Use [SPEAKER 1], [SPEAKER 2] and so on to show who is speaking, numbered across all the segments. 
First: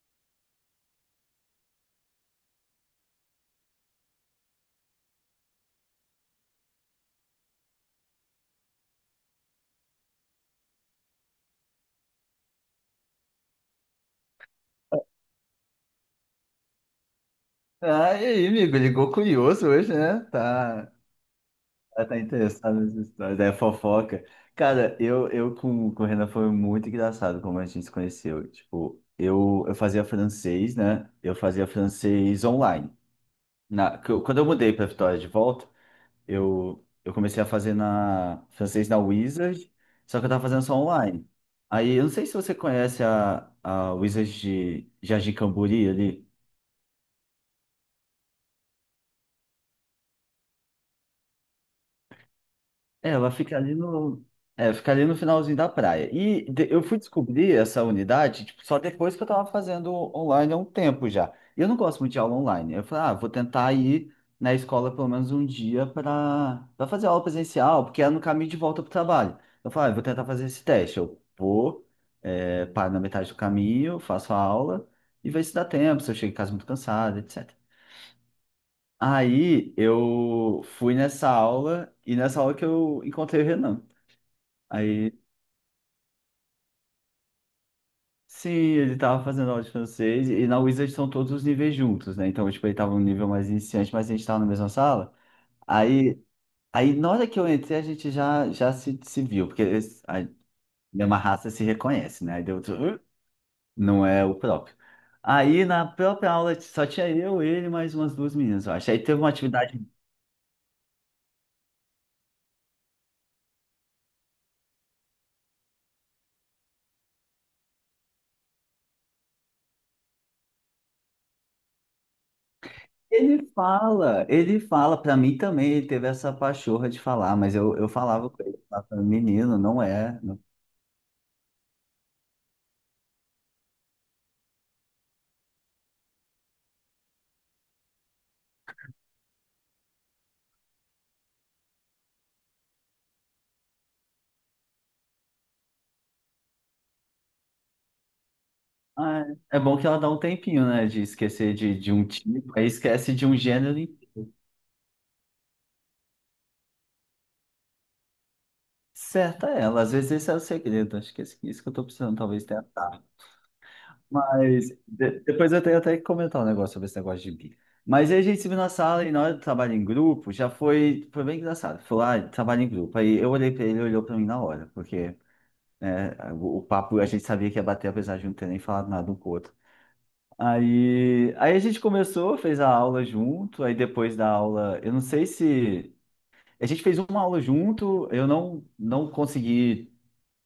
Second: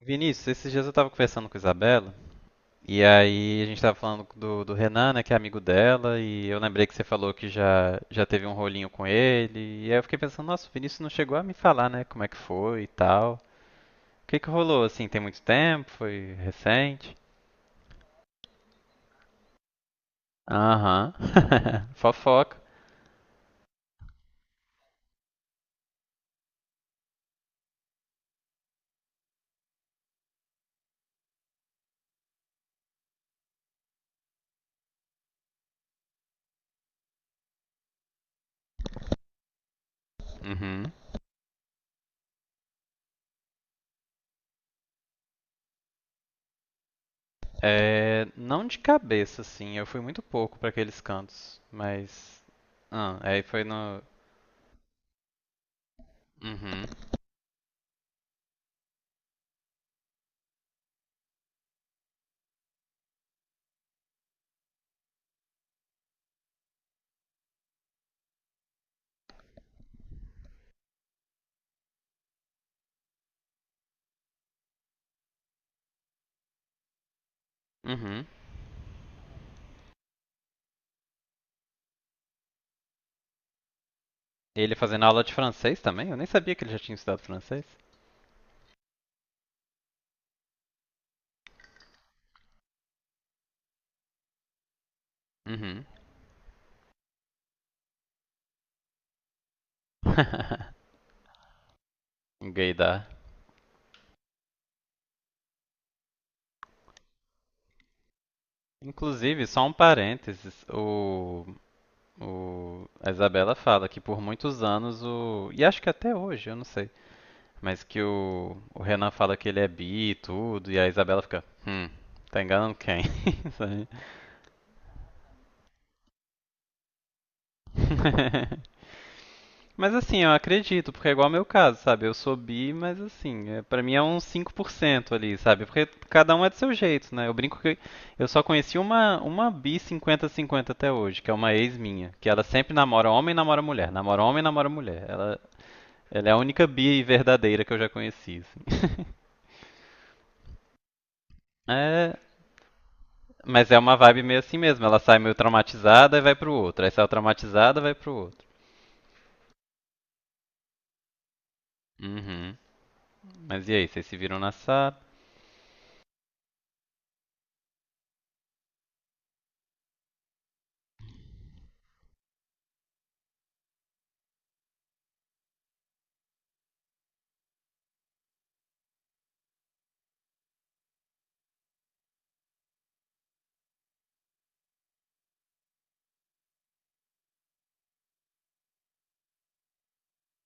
[SPEAKER 1] Vinícius, esses dias eu tava conversando com a Isabela, e aí a gente tava falando do Renan, né, que é amigo dela, e eu lembrei que você falou que já teve um rolinho com ele, e aí eu fiquei pensando, nossa, o Vinícius não chegou a me falar, né, como é que foi e tal. O que que rolou, assim, tem muito tempo? Foi recente?
[SPEAKER 2] Ah, e aí, amigo? Ligou curioso hoje, né? Tá,
[SPEAKER 1] Aham,
[SPEAKER 2] tá tá
[SPEAKER 1] fofoca.
[SPEAKER 2] interessado nessa história, é fofoca. Cara, eu com o Renan foi muito engraçado como a gente se conheceu. Tipo, eu fazia francês, né? Eu fazia francês online. Quando eu mudei pra Vitória de volta, eu comecei a fazer francês na Wizard, só que eu tava fazendo só
[SPEAKER 1] Uhum.
[SPEAKER 2] online. Aí, eu não sei se você conhece a Wizard de Jardim Camburi ali.
[SPEAKER 1] É, não de cabeça, assim, eu fui muito pouco pra aqueles cantos, mas...
[SPEAKER 2] É,
[SPEAKER 1] Ah,
[SPEAKER 2] ela
[SPEAKER 1] aí
[SPEAKER 2] fica
[SPEAKER 1] foi
[SPEAKER 2] ali
[SPEAKER 1] no...
[SPEAKER 2] fica ali no finalzinho da praia. Eu
[SPEAKER 1] Uhum,
[SPEAKER 2] fui descobrir essa unidade, tipo, só depois que eu tava fazendo online há um tempo já. E eu não gosto muito de aula online. Eu falei, ah, vou tentar ir na escola pelo menos um dia para fazer aula presencial, porque é no caminho de volta pro trabalho. Eu falei, ah, eu vou tentar fazer esse teste. Eu vou, paro na metade do caminho, faço a aula e vejo se dá tempo, se eu chego em casa muito cansado, etc.
[SPEAKER 1] uhum.
[SPEAKER 2] Aí eu fui nessa aula e nessa aula que eu encontrei o Renan.
[SPEAKER 1] E ele fazendo
[SPEAKER 2] Aí,
[SPEAKER 1] aula de francês também? Eu nem sabia que ele já tinha estudado francês.
[SPEAKER 2] sim, ele tava fazendo aula de francês e na Wizard são todos os níveis juntos, né? Então, tipo, ele tava no nível mais iniciante, mas a gente tava na mesma sala.
[SPEAKER 1] Uhum.
[SPEAKER 2] Aí, aí na hora que eu entrei, a gente já se viu, porque a mesma raça se reconhece, né? Aí deu, outro, "Hã?
[SPEAKER 1] Gaydar.
[SPEAKER 2] Não é o próprio." Aí na própria aula só tinha eu, ele e mais umas duas meninas, eu acho. Aí teve uma
[SPEAKER 1] Inclusive, só um
[SPEAKER 2] atividade.
[SPEAKER 1] parênteses, o- a Isabela fala que por muitos anos o. E acho que até hoje, eu não sei. Mas que o Renan fala que ele é bi e tudo, e a Isabela fica, tá enganando quem?
[SPEAKER 2] Ele
[SPEAKER 1] Sabe?
[SPEAKER 2] fala, ele fala, pra mim também, ele teve essa pachorra de falar, mas eu falava com ele, falava, menino, não
[SPEAKER 1] Mas
[SPEAKER 2] é.
[SPEAKER 1] assim, eu acredito, porque é igual ao meu caso, sabe? Eu sou bi, mas assim, é, para mim é uns 5% ali, sabe? Porque cada um é do seu jeito, né? Eu brinco que eu só conheci uma bi 50 50 até hoje, que é uma ex minha, que ela sempre namora homem e namora mulher, namora homem e namora mulher. Ela é a única bi verdadeira que eu já conheci, assim.
[SPEAKER 2] Ah, é bom que ela dá um tempinho, né? De esquecer de um
[SPEAKER 1] É,
[SPEAKER 2] tipo, aí esquece de um
[SPEAKER 1] mas é
[SPEAKER 2] gênero e
[SPEAKER 1] uma vibe meio assim mesmo, ela sai meio traumatizada e vai pro outro, aí sai traumatizada e vai pro outro.
[SPEAKER 2] certa ela. Às vezes esse é o segredo. Acho que isso que eu tô precisando, talvez
[SPEAKER 1] Uhum.
[SPEAKER 2] tenha. Tá.
[SPEAKER 1] Mas e aí, vocês se viram na SAP?
[SPEAKER 2] Depois eu tenho até que comentar um negócio sobre esse negócio de bi. Mas aí a gente se viu na sala e na hora do trabalho em grupo, já foi bem engraçado. Foi lá, trabalho em grupo. Aí eu olhei pra ele, ele olhou pra mim na hora, porque né, o papo a gente sabia que ia bater, apesar de não ter nem falado nada um com o outro. Aí a gente começou, fez a aula junto, aí depois da aula, eu não sei se a gente fez uma aula junto, eu não consegui,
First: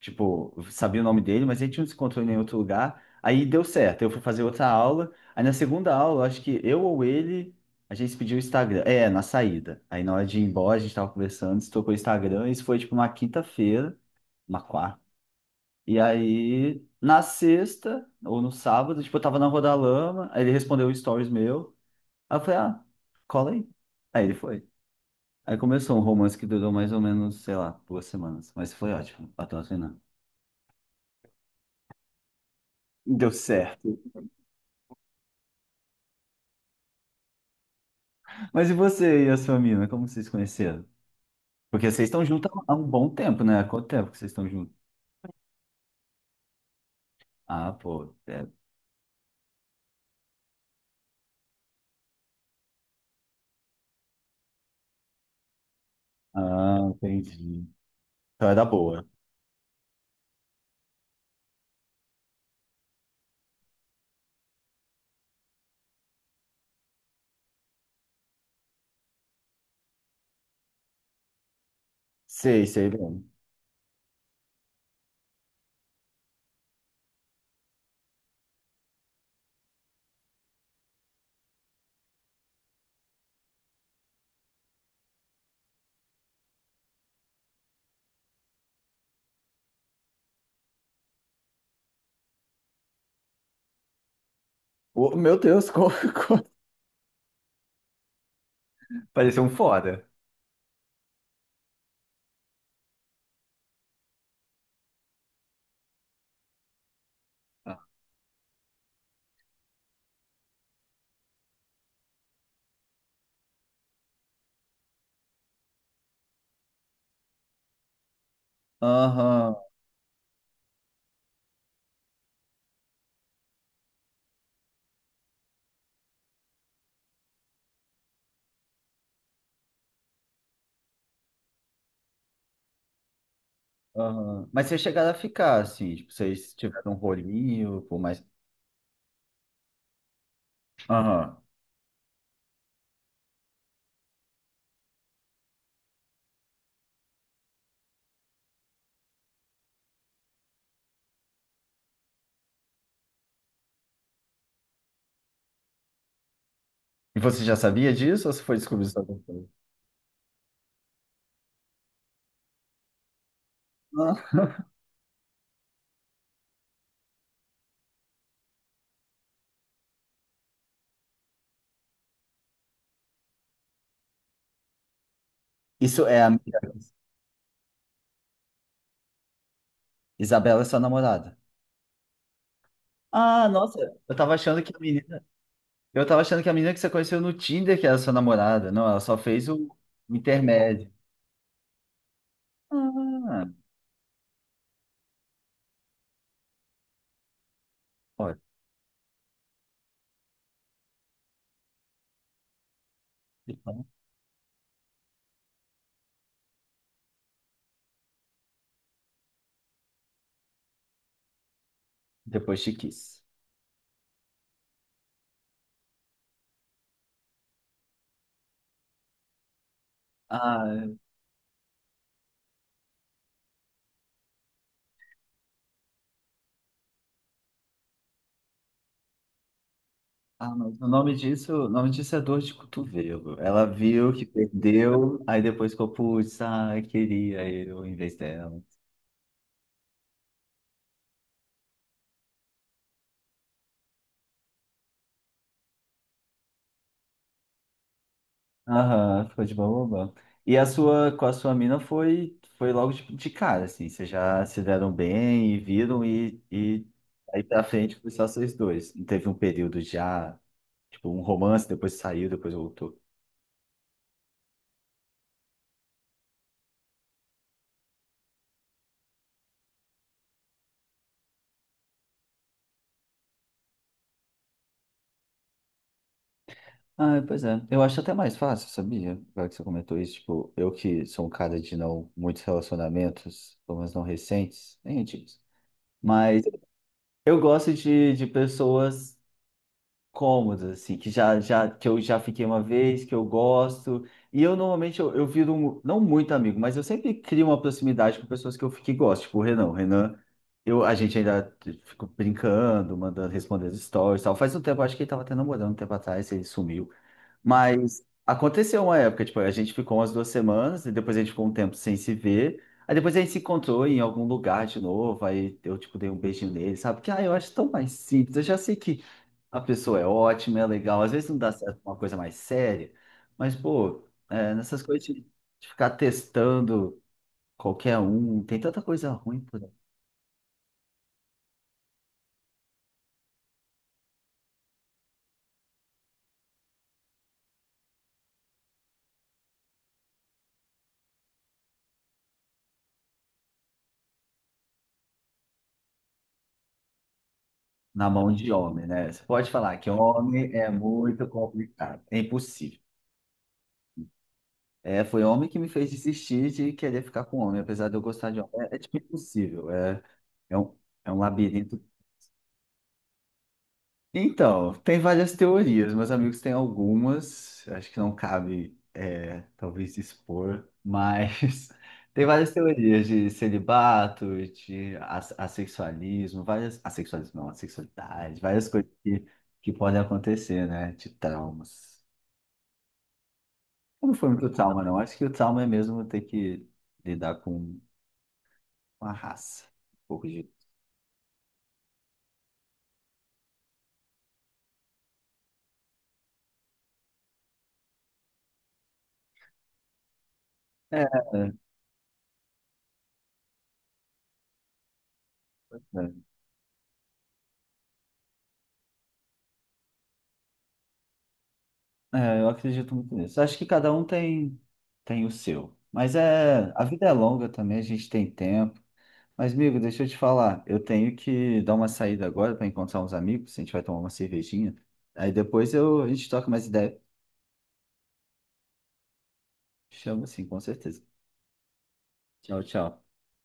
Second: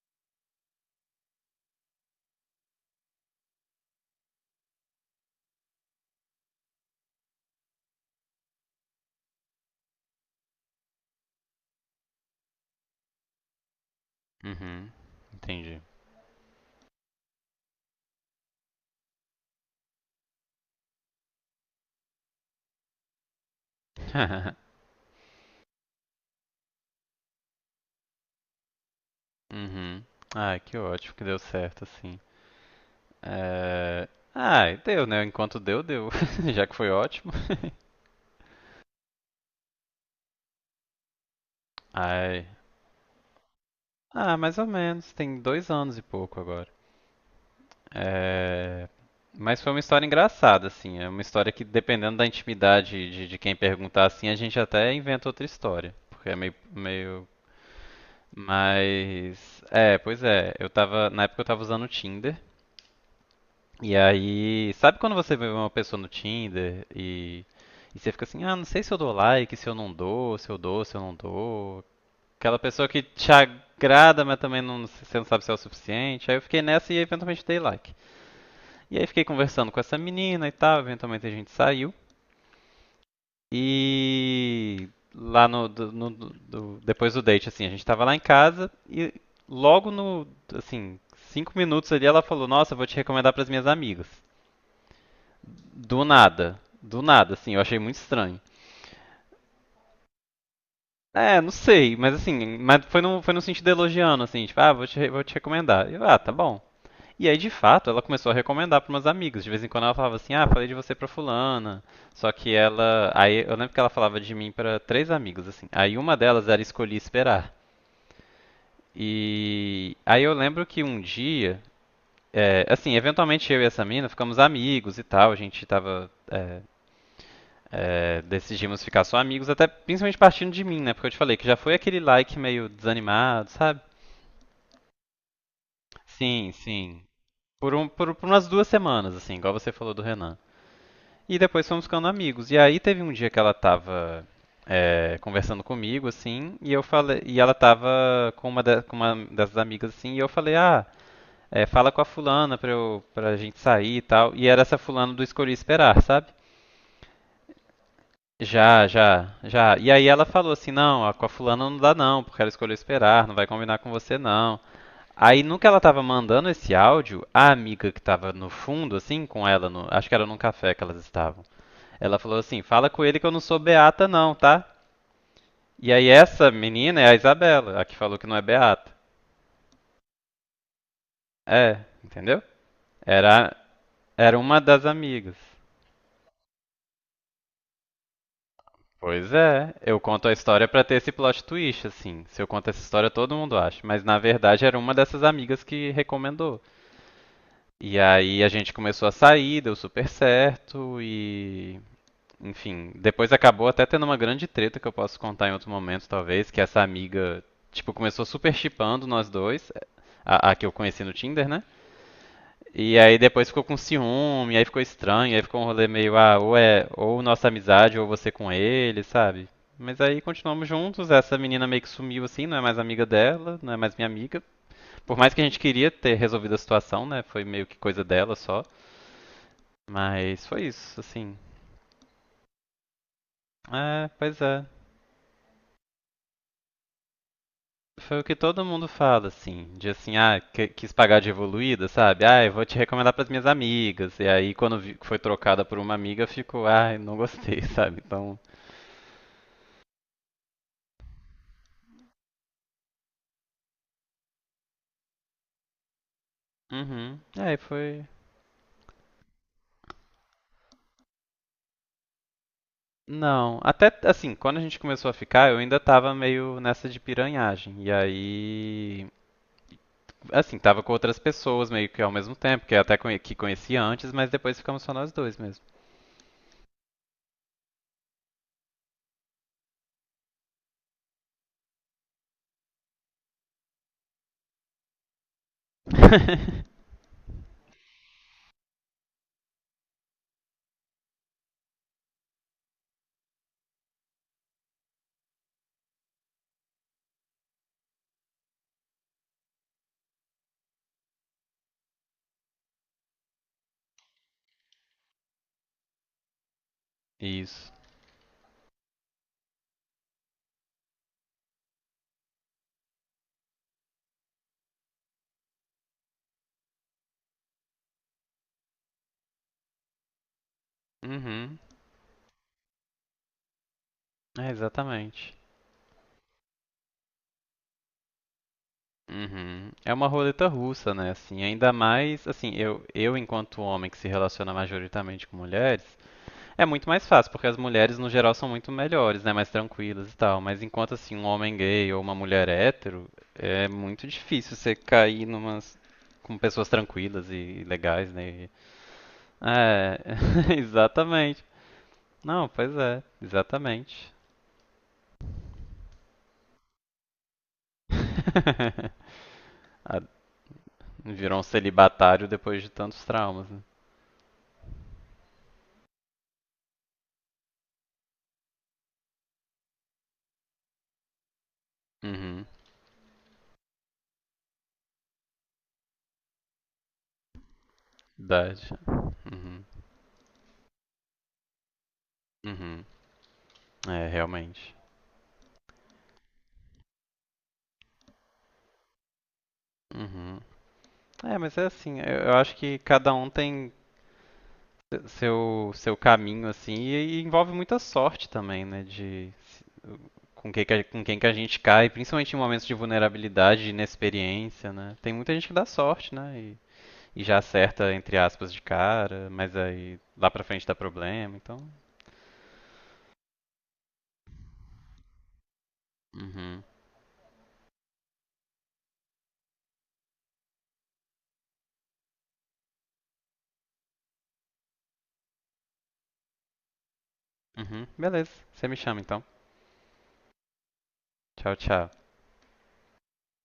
[SPEAKER 2] tipo, sabia o nome dele, mas a gente não se encontrou em nenhum outro lugar. Aí deu certo, eu fui fazer outra aula. Aí na segunda aula, acho que eu ou ele, a gente se pediu o Instagram. É, na saída. Aí na hora de ir embora, a gente tava conversando, se tocou o Instagram, isso foi tipo uma quinta-feira, uma,
[SPEAKER 1] Uhum. Entendi.
[SPEAKER 2] e aí, na sexta, ou no sábado, tipo, eu tava na Rodalama, aí ele respondeu um stories meu. Aí eu falei, ah, cola aí. Aí ele foi. Aí começou um romance que durou mais ou menos, sei lá, duas semanas. Mas foi ótimo, patrocinando.
[SPEAKER 1] Uhum. Ai, que ótimo que deu certo, assim.
[SPEAKER 2] Deu certo.
[SPEAKER 1] É... Ai, deu, né? Enquanto deu, deu. Já que foi ótimo.
[SPEAKER 2] Mas e você e a sua mina, como vocês se conheceram? Porque vocês estão
[SPEAKER 1] Ai.
[SPEAKER 2] juntos há um bom tempo, né? Há quanto tempo que vocês
[SPEAKER 1] Ah,
[SPEAKER 2] estão
[SPEAKER 1] mais ou
[SPEAKER 2] juntos?
[SPEAKER 1] menos. Tem 2 anos e pouco agora.
[SPEAKER 2] Ah, pô. É.
[SPEAKER 1] É... Mas foi uma história engraçada, assim. É uma história que, dependendo da intimidade de quem perguntar, assim, a gente até inventa outra história. Porque é meio,
[SPEAKER 2] Ah,
[SPEAKER 1] meio...
[SPEAKER 2] entendi. Então é da boa.
[SPEAKER 1] Mas... É, pois é. Eu tava... Na época eu tava usando o Tinder. E aí, sabe quando você vê uma pessoa no Tinder e você fica assim, ah, não sei se eu dou like, se eu não dou, se eu dou, se eu não dou. Aquela
[SPEAKER 2] Sei,
[SPEAKER 1] pessoa
[SPEAKER 2] sei
[SPEAKER 1] que
[SPEAKER 2] bem.
[SPEAKER 1] te agrada, mas também não, você não sabe se é o suficiente. Aí eu fiquei nessa e eventualmente dei like. E aí fiquei conversando com essa menina e tal, eventualmente a gente saiu. E lá no, do- no- do- do- depois do date, assim, a gente tava lá em casa e logo no, assim, 5 minutos ali ela falou, nossa, eu vou te recomendar pras minhas amigas.
[SPEAKER 2] Ô, meu Deus, como...
[SPEAKER 1] Do
[SPEAKER 2] como-
[SPEAKER 1] nada. Do nada, assim, eu achei muito estranho.
[SPEAKER 2] Pareceu um foda.
[SPEAKER 1] É, não sei, mas assim, mas foi no sentido elogiando, assim, tipo, ah, vou te recomendar. E eu, ah, tá bom. E aí, de fato, ela começou a recomendar para umas amigas. De vez em quando ela falava assim, ah, falei de você pra fulana. Só que ela. Aí eu lembro que ela falava de mim para 3 amigos, assim. Aí uma delas era escolhi esperar.
[SPEAKER 2] Aham.
[SPEAKER 1] E aí eu lembro que um dia, assim, eventualmente eu e essa mina ficamos amigos e tal, a gente tava. Decidimos ficar só amigos, até principalmente partindo de mim, né? Porque eu te falei que já foi aquele like meio desanimado, sabe?
[SPEAKER 2] Aham. Mas vocês chegaram a ficar, assim, tipo,
[SPEAKER 1] Sim,
[SPEAKER 2] vocês tiveram um
[SPEAKER 1] sim.
[SPEAKER 2] rolinho, por mais.
[SPEAKER 1] Por umas 2 semanas, assim, igual você falou do Renan. E
[SPEAKER 2] Aham.
[SPEAKER 1] depois fomos ficando amigos. E aí teve um dia que ela tava conversando comigo, assim, e eu falei, e ela tava com com uma dessas amigas, assim, e eu falei, ah, fala com a fulana pra, eu, pra gente sair e tal. E era essa fulana do Escolhi Esperar, sabe?
[SPEAKER 2] E você já sabia disso ou você foi descobrir isso depois?
[SPEAKER 1] Já. E aí ela falou assim: não, ó, com a fulana não dá não, porque ela escolheu esperar, não vai combinar com você
[SPEAKER 2] Ah,
[SPEAKER 1] não. Aí, no que ela tava mandando esse áudio, a amiga que tava no fundo, assim, com ela, no- acho que era num café que elas estavam, ela falou assim: fala com ele que eu não sou beata não, tá? E
[SPEAKER 2] isso
[SPEAKER 1] aí,
[SPEAKER 2] é a
[SPEAKER 1] essa
[SPEAKER 2] amiga.
[SPEAKER 1] menina é a Isabela, a que falou que não é beata.
[SPEAKER 2] Isabela é sua namorada.
[SPEAKER 1] É, entendeu?
[SPEAKER 2] Ah,
[SPEAKER 1] Era,
[SPEAKER 2] nossa, eu tava
[SPEAKER 1] era uma
[SPEAKER 2] achando que a
[SPEAKER 1] das
[SPEAKER 2] menina.
[SPEAKER 1] amigas.
[SPEAKER 2] Eu tava achando que a menina que você conheceu no Tinder que era sua namorada. Não, ela só
[SPEAKER 1] Pois
[SPEAKER 2] fez o
[SPEAKER 1] é, eu conto a história pra
[SPEAKER 2] intermédio.
[SPEAKER 1] ter esse plot twist, assim. Se eu conto essa história, todo
[SPEAKER 2] Ah,
[SPEAKER 1] mundo acha. Mas na verdade era uma dessas amigas que recomendou. E
[SPEAKER 2] olha.
[SPEAKER 1] aí a gente começou a sair, deu super certo e. Enfim, depois acabou até
[SPEAKER 2] Então,
[SPEAKER 1] tendo uma grande treta que eu posso contar em outro momento, talvez, que essa amiga, tipo, começou super chipando nós dois, a que eu conheci no Tinder, né?
[SPEAKER 2] depois te
[SPEAKER 1] E aí
[SPEAKER 2] quis.
[SPEAKER 1] depois ficou com ciúme, aí ficou estranho, aí ficou um rolê meio, ah, ou é ou nossa amizade, ou você com ele, sabe? Mas aí continuamos
[SPEAKER 2] Ah,
[SPEAKER 1] juntos, essa menina meio que sumiu assim, não é mais amiga dela, não é mais minha amiga. Por mais que a gente queria ter resolvido a situação, né? Foi meio que coisa dela só. Mas
[SPEAKER 2] ah,
[SPEAKER 1] foi
[SPEAKER 2] mas
[SPEAKER 1] isso, assim.
[SPEAKER 2] o nome disso é dor de cotovelo. Ela
[SPEAKER 1] É,
[SPEAKER 2] viu que
[SPEAKER 1] pois é.
[SPEAKER 2] perdeu, aí depois ficou, putz, ah, queria eu em vez
[SPEAKER 1] Foi o que
[SPEAKER 2] dela.
[SPEAKER 1] todo mundo fala, assim, de assim, ah, que- quis pagar de evoluída, sabe? Ah, eu vou te recomendar pras minhas amigas. E aí, quando vi- foi trocada por uma amiga, ficou, ah, não gostei, sabe? Então,
[SPEAKER 2] Aham, ficou de boba. E a sua, com a sua mina foi, foi logo de cara, assim, vocês já se deram bem e viram e
[SPEAKER 1] uhum.
[SPEAKER 2] aí
[SPEAKER 1] Aí
[SPEAKER 2] pra frente
[SPEAKER 1] foi.
[SPEAKER 2] foi só vocês dois. Não teve um período já, tipo, um romance, depois saiu, depois voltou.
[SPEAKER 1] Não, até assim, quando a gente começou a ficar, eu ainda tava meio nessa de piranhagem. E aí, assim, tava com outras pessoas meio que ao mesmo tempo, que eu até conhe- que conhecia antes, mas depois ficamos só nós dois mesmo.
[SPEAKER 2] Ah, pois é. Eu acho até mais fácil, sabia? Agora que você comentou isso, tipo, eu que sou um cara de não muitos relacionamentos, pelo menos não recentes, nem antigos. Mas eu gosto de pessoas cômodas, assim, que que eu já fiquei uma vez, que eu gosto. E eu normalmente eu viro, não muito amigo, mas eu sempre crio uma proximidade com pessoas que eu fiquei gosto, tipo o Renan. O Renan, eu, a gente ainda fica brincando, mandando respondendo stories e tal. Faz um tempo, acho que ele tava até namorando um tempo atrás, ele sumiu.
[SPEAKER 1] Isso.
[SPEAKER 2] Mas aconteceu uma época, tipo, a gente ficou umas duas semanas, e depois a gente ficou um tempo sem se ver. Aí depois a gente se encontrou em algum lugar de novo, aí eu, tipo, dei um beijinho nele, sabe? Que, ah, eu acho tão mais simples, eu já sei que a pessoa é ótima, é legal, às vezes não dá
[SPEAKER 1] Uhum.
[SPEAKER 2] certo uma coisa mais séria, mas, pô,
[SPEAKER 1] É,
[SPEAKER 2] é, nessas coisas
[SPEAKER 1] exatamente.
[SPEAKER 2] de ficar testando qualquer um, tem tanta coisa ruim por aí
[SPEAKER 1] Uhum. É uma roleta russa, né? Assim, ainda mais, assim, eu enquanto homem que se relaciona majoritariamente com mulheres, é muito mais fácil, porque as mulheres no geral são muito melhores, né? Mais tranquilas e tal. Mas enquanto assim, um homem gay ou uma mulher hétero, é muito difícil você cair numas. Com pessoas tranquilas e
[SPEAKER 2] na
[SPEAKER 1] legais, né?
[SPEAKER 2] mão
[SPEAKER 1] E-
[SPEAKER 2] de homem, né? Você pode falar que
[SPEAKER 1] é,
[SPEAKER 2] homem é muito
[SPEAKER 1] exatamente.
[SPEAKER 2] complicado, é
[SPEAKER 1] Não, pois
[SPEAKER 2] impossível.
[SPEAKER 1] é, exatamente.
[SPEAKER 2] É, foi homem que me fez desistir de querer ficar com homem, apesar de eu gostar de homem. É, é tipo impossível,
[SPEAKER 1] Ah,
[SPEAKER 2] é, é um, é um
[SPEAKER 1] virou um
[SPEAKER 2] labirinto.
[SPEAKER 1] celibatário depois de tantos traumas, né?
[SPEAKER 2] Então, tem várias teorias, meus amigos têm algumas, acho que não cabe, é, talvez expor, mas tem
[SPEAKER 1] Uhum.
[SPEAKER 2] várias teorias de celibato, assexualismo, várias, assexualismo não, assexualidade, várias
[SPEAKER 1] Verdade.
[SPEAKER 2] coisas
[SPEAKER 1] Uhum.
[SPEAKER 2] que podem acontecer, né, de traumas.
[SPEAKER 1] Uhum. É,
[SPEAKER 2] Não foi muito
[SPEAKER 1] realmente.
[SPEAKER 2] trauma, não, acho que o trauma é mesmo ter que lidar com uma raça. Um pouco
[SPEAKER 1] Uhum.
[SPEAKER 2] de.
[SPEAKER 1] É, mas é assim, eu acho que cada um tem seu caminho, assim, e envolve muita sorte também, né? De se- com quem que a-
[SPEAKER 2] É,
[SPEAKER 1] com quem
[SPEAKER 2] é,
[SPEAKER 1] que a gente cai, principalmente em momentos de vulnerabilidade, de inexperiência, né? Tem muita gente que dá sorte,
[SPEAKER 2] é,
[SPEAKER 1] né? E já acerta, entre aspas, de cara, mas aí lá pra frente dá problema, então.
[SPEAKER 2] É, eu acredito muito nisso. Acho que cada um tem, tem o seu. Mas
[SPEAKER 1] Uhum.
[SPEAKER 2] é, a vida é longa também, a gente tem tempo. Mas, amigo, deixa eu te falar. Eu tenho que dar uma saída agora para encontrar uns amigos. A gente vai tomar uma cervejinha. Aí depois eu, a gente toca mais ideia.
[SPEAKER 1] Uhum. Beleza, você me chama então.
[SPEAKER 2] Chama sim, com certeza.
[SPEAKER 1] Tchau, tchau.
[SPEAKER 2] Tchau, tchau.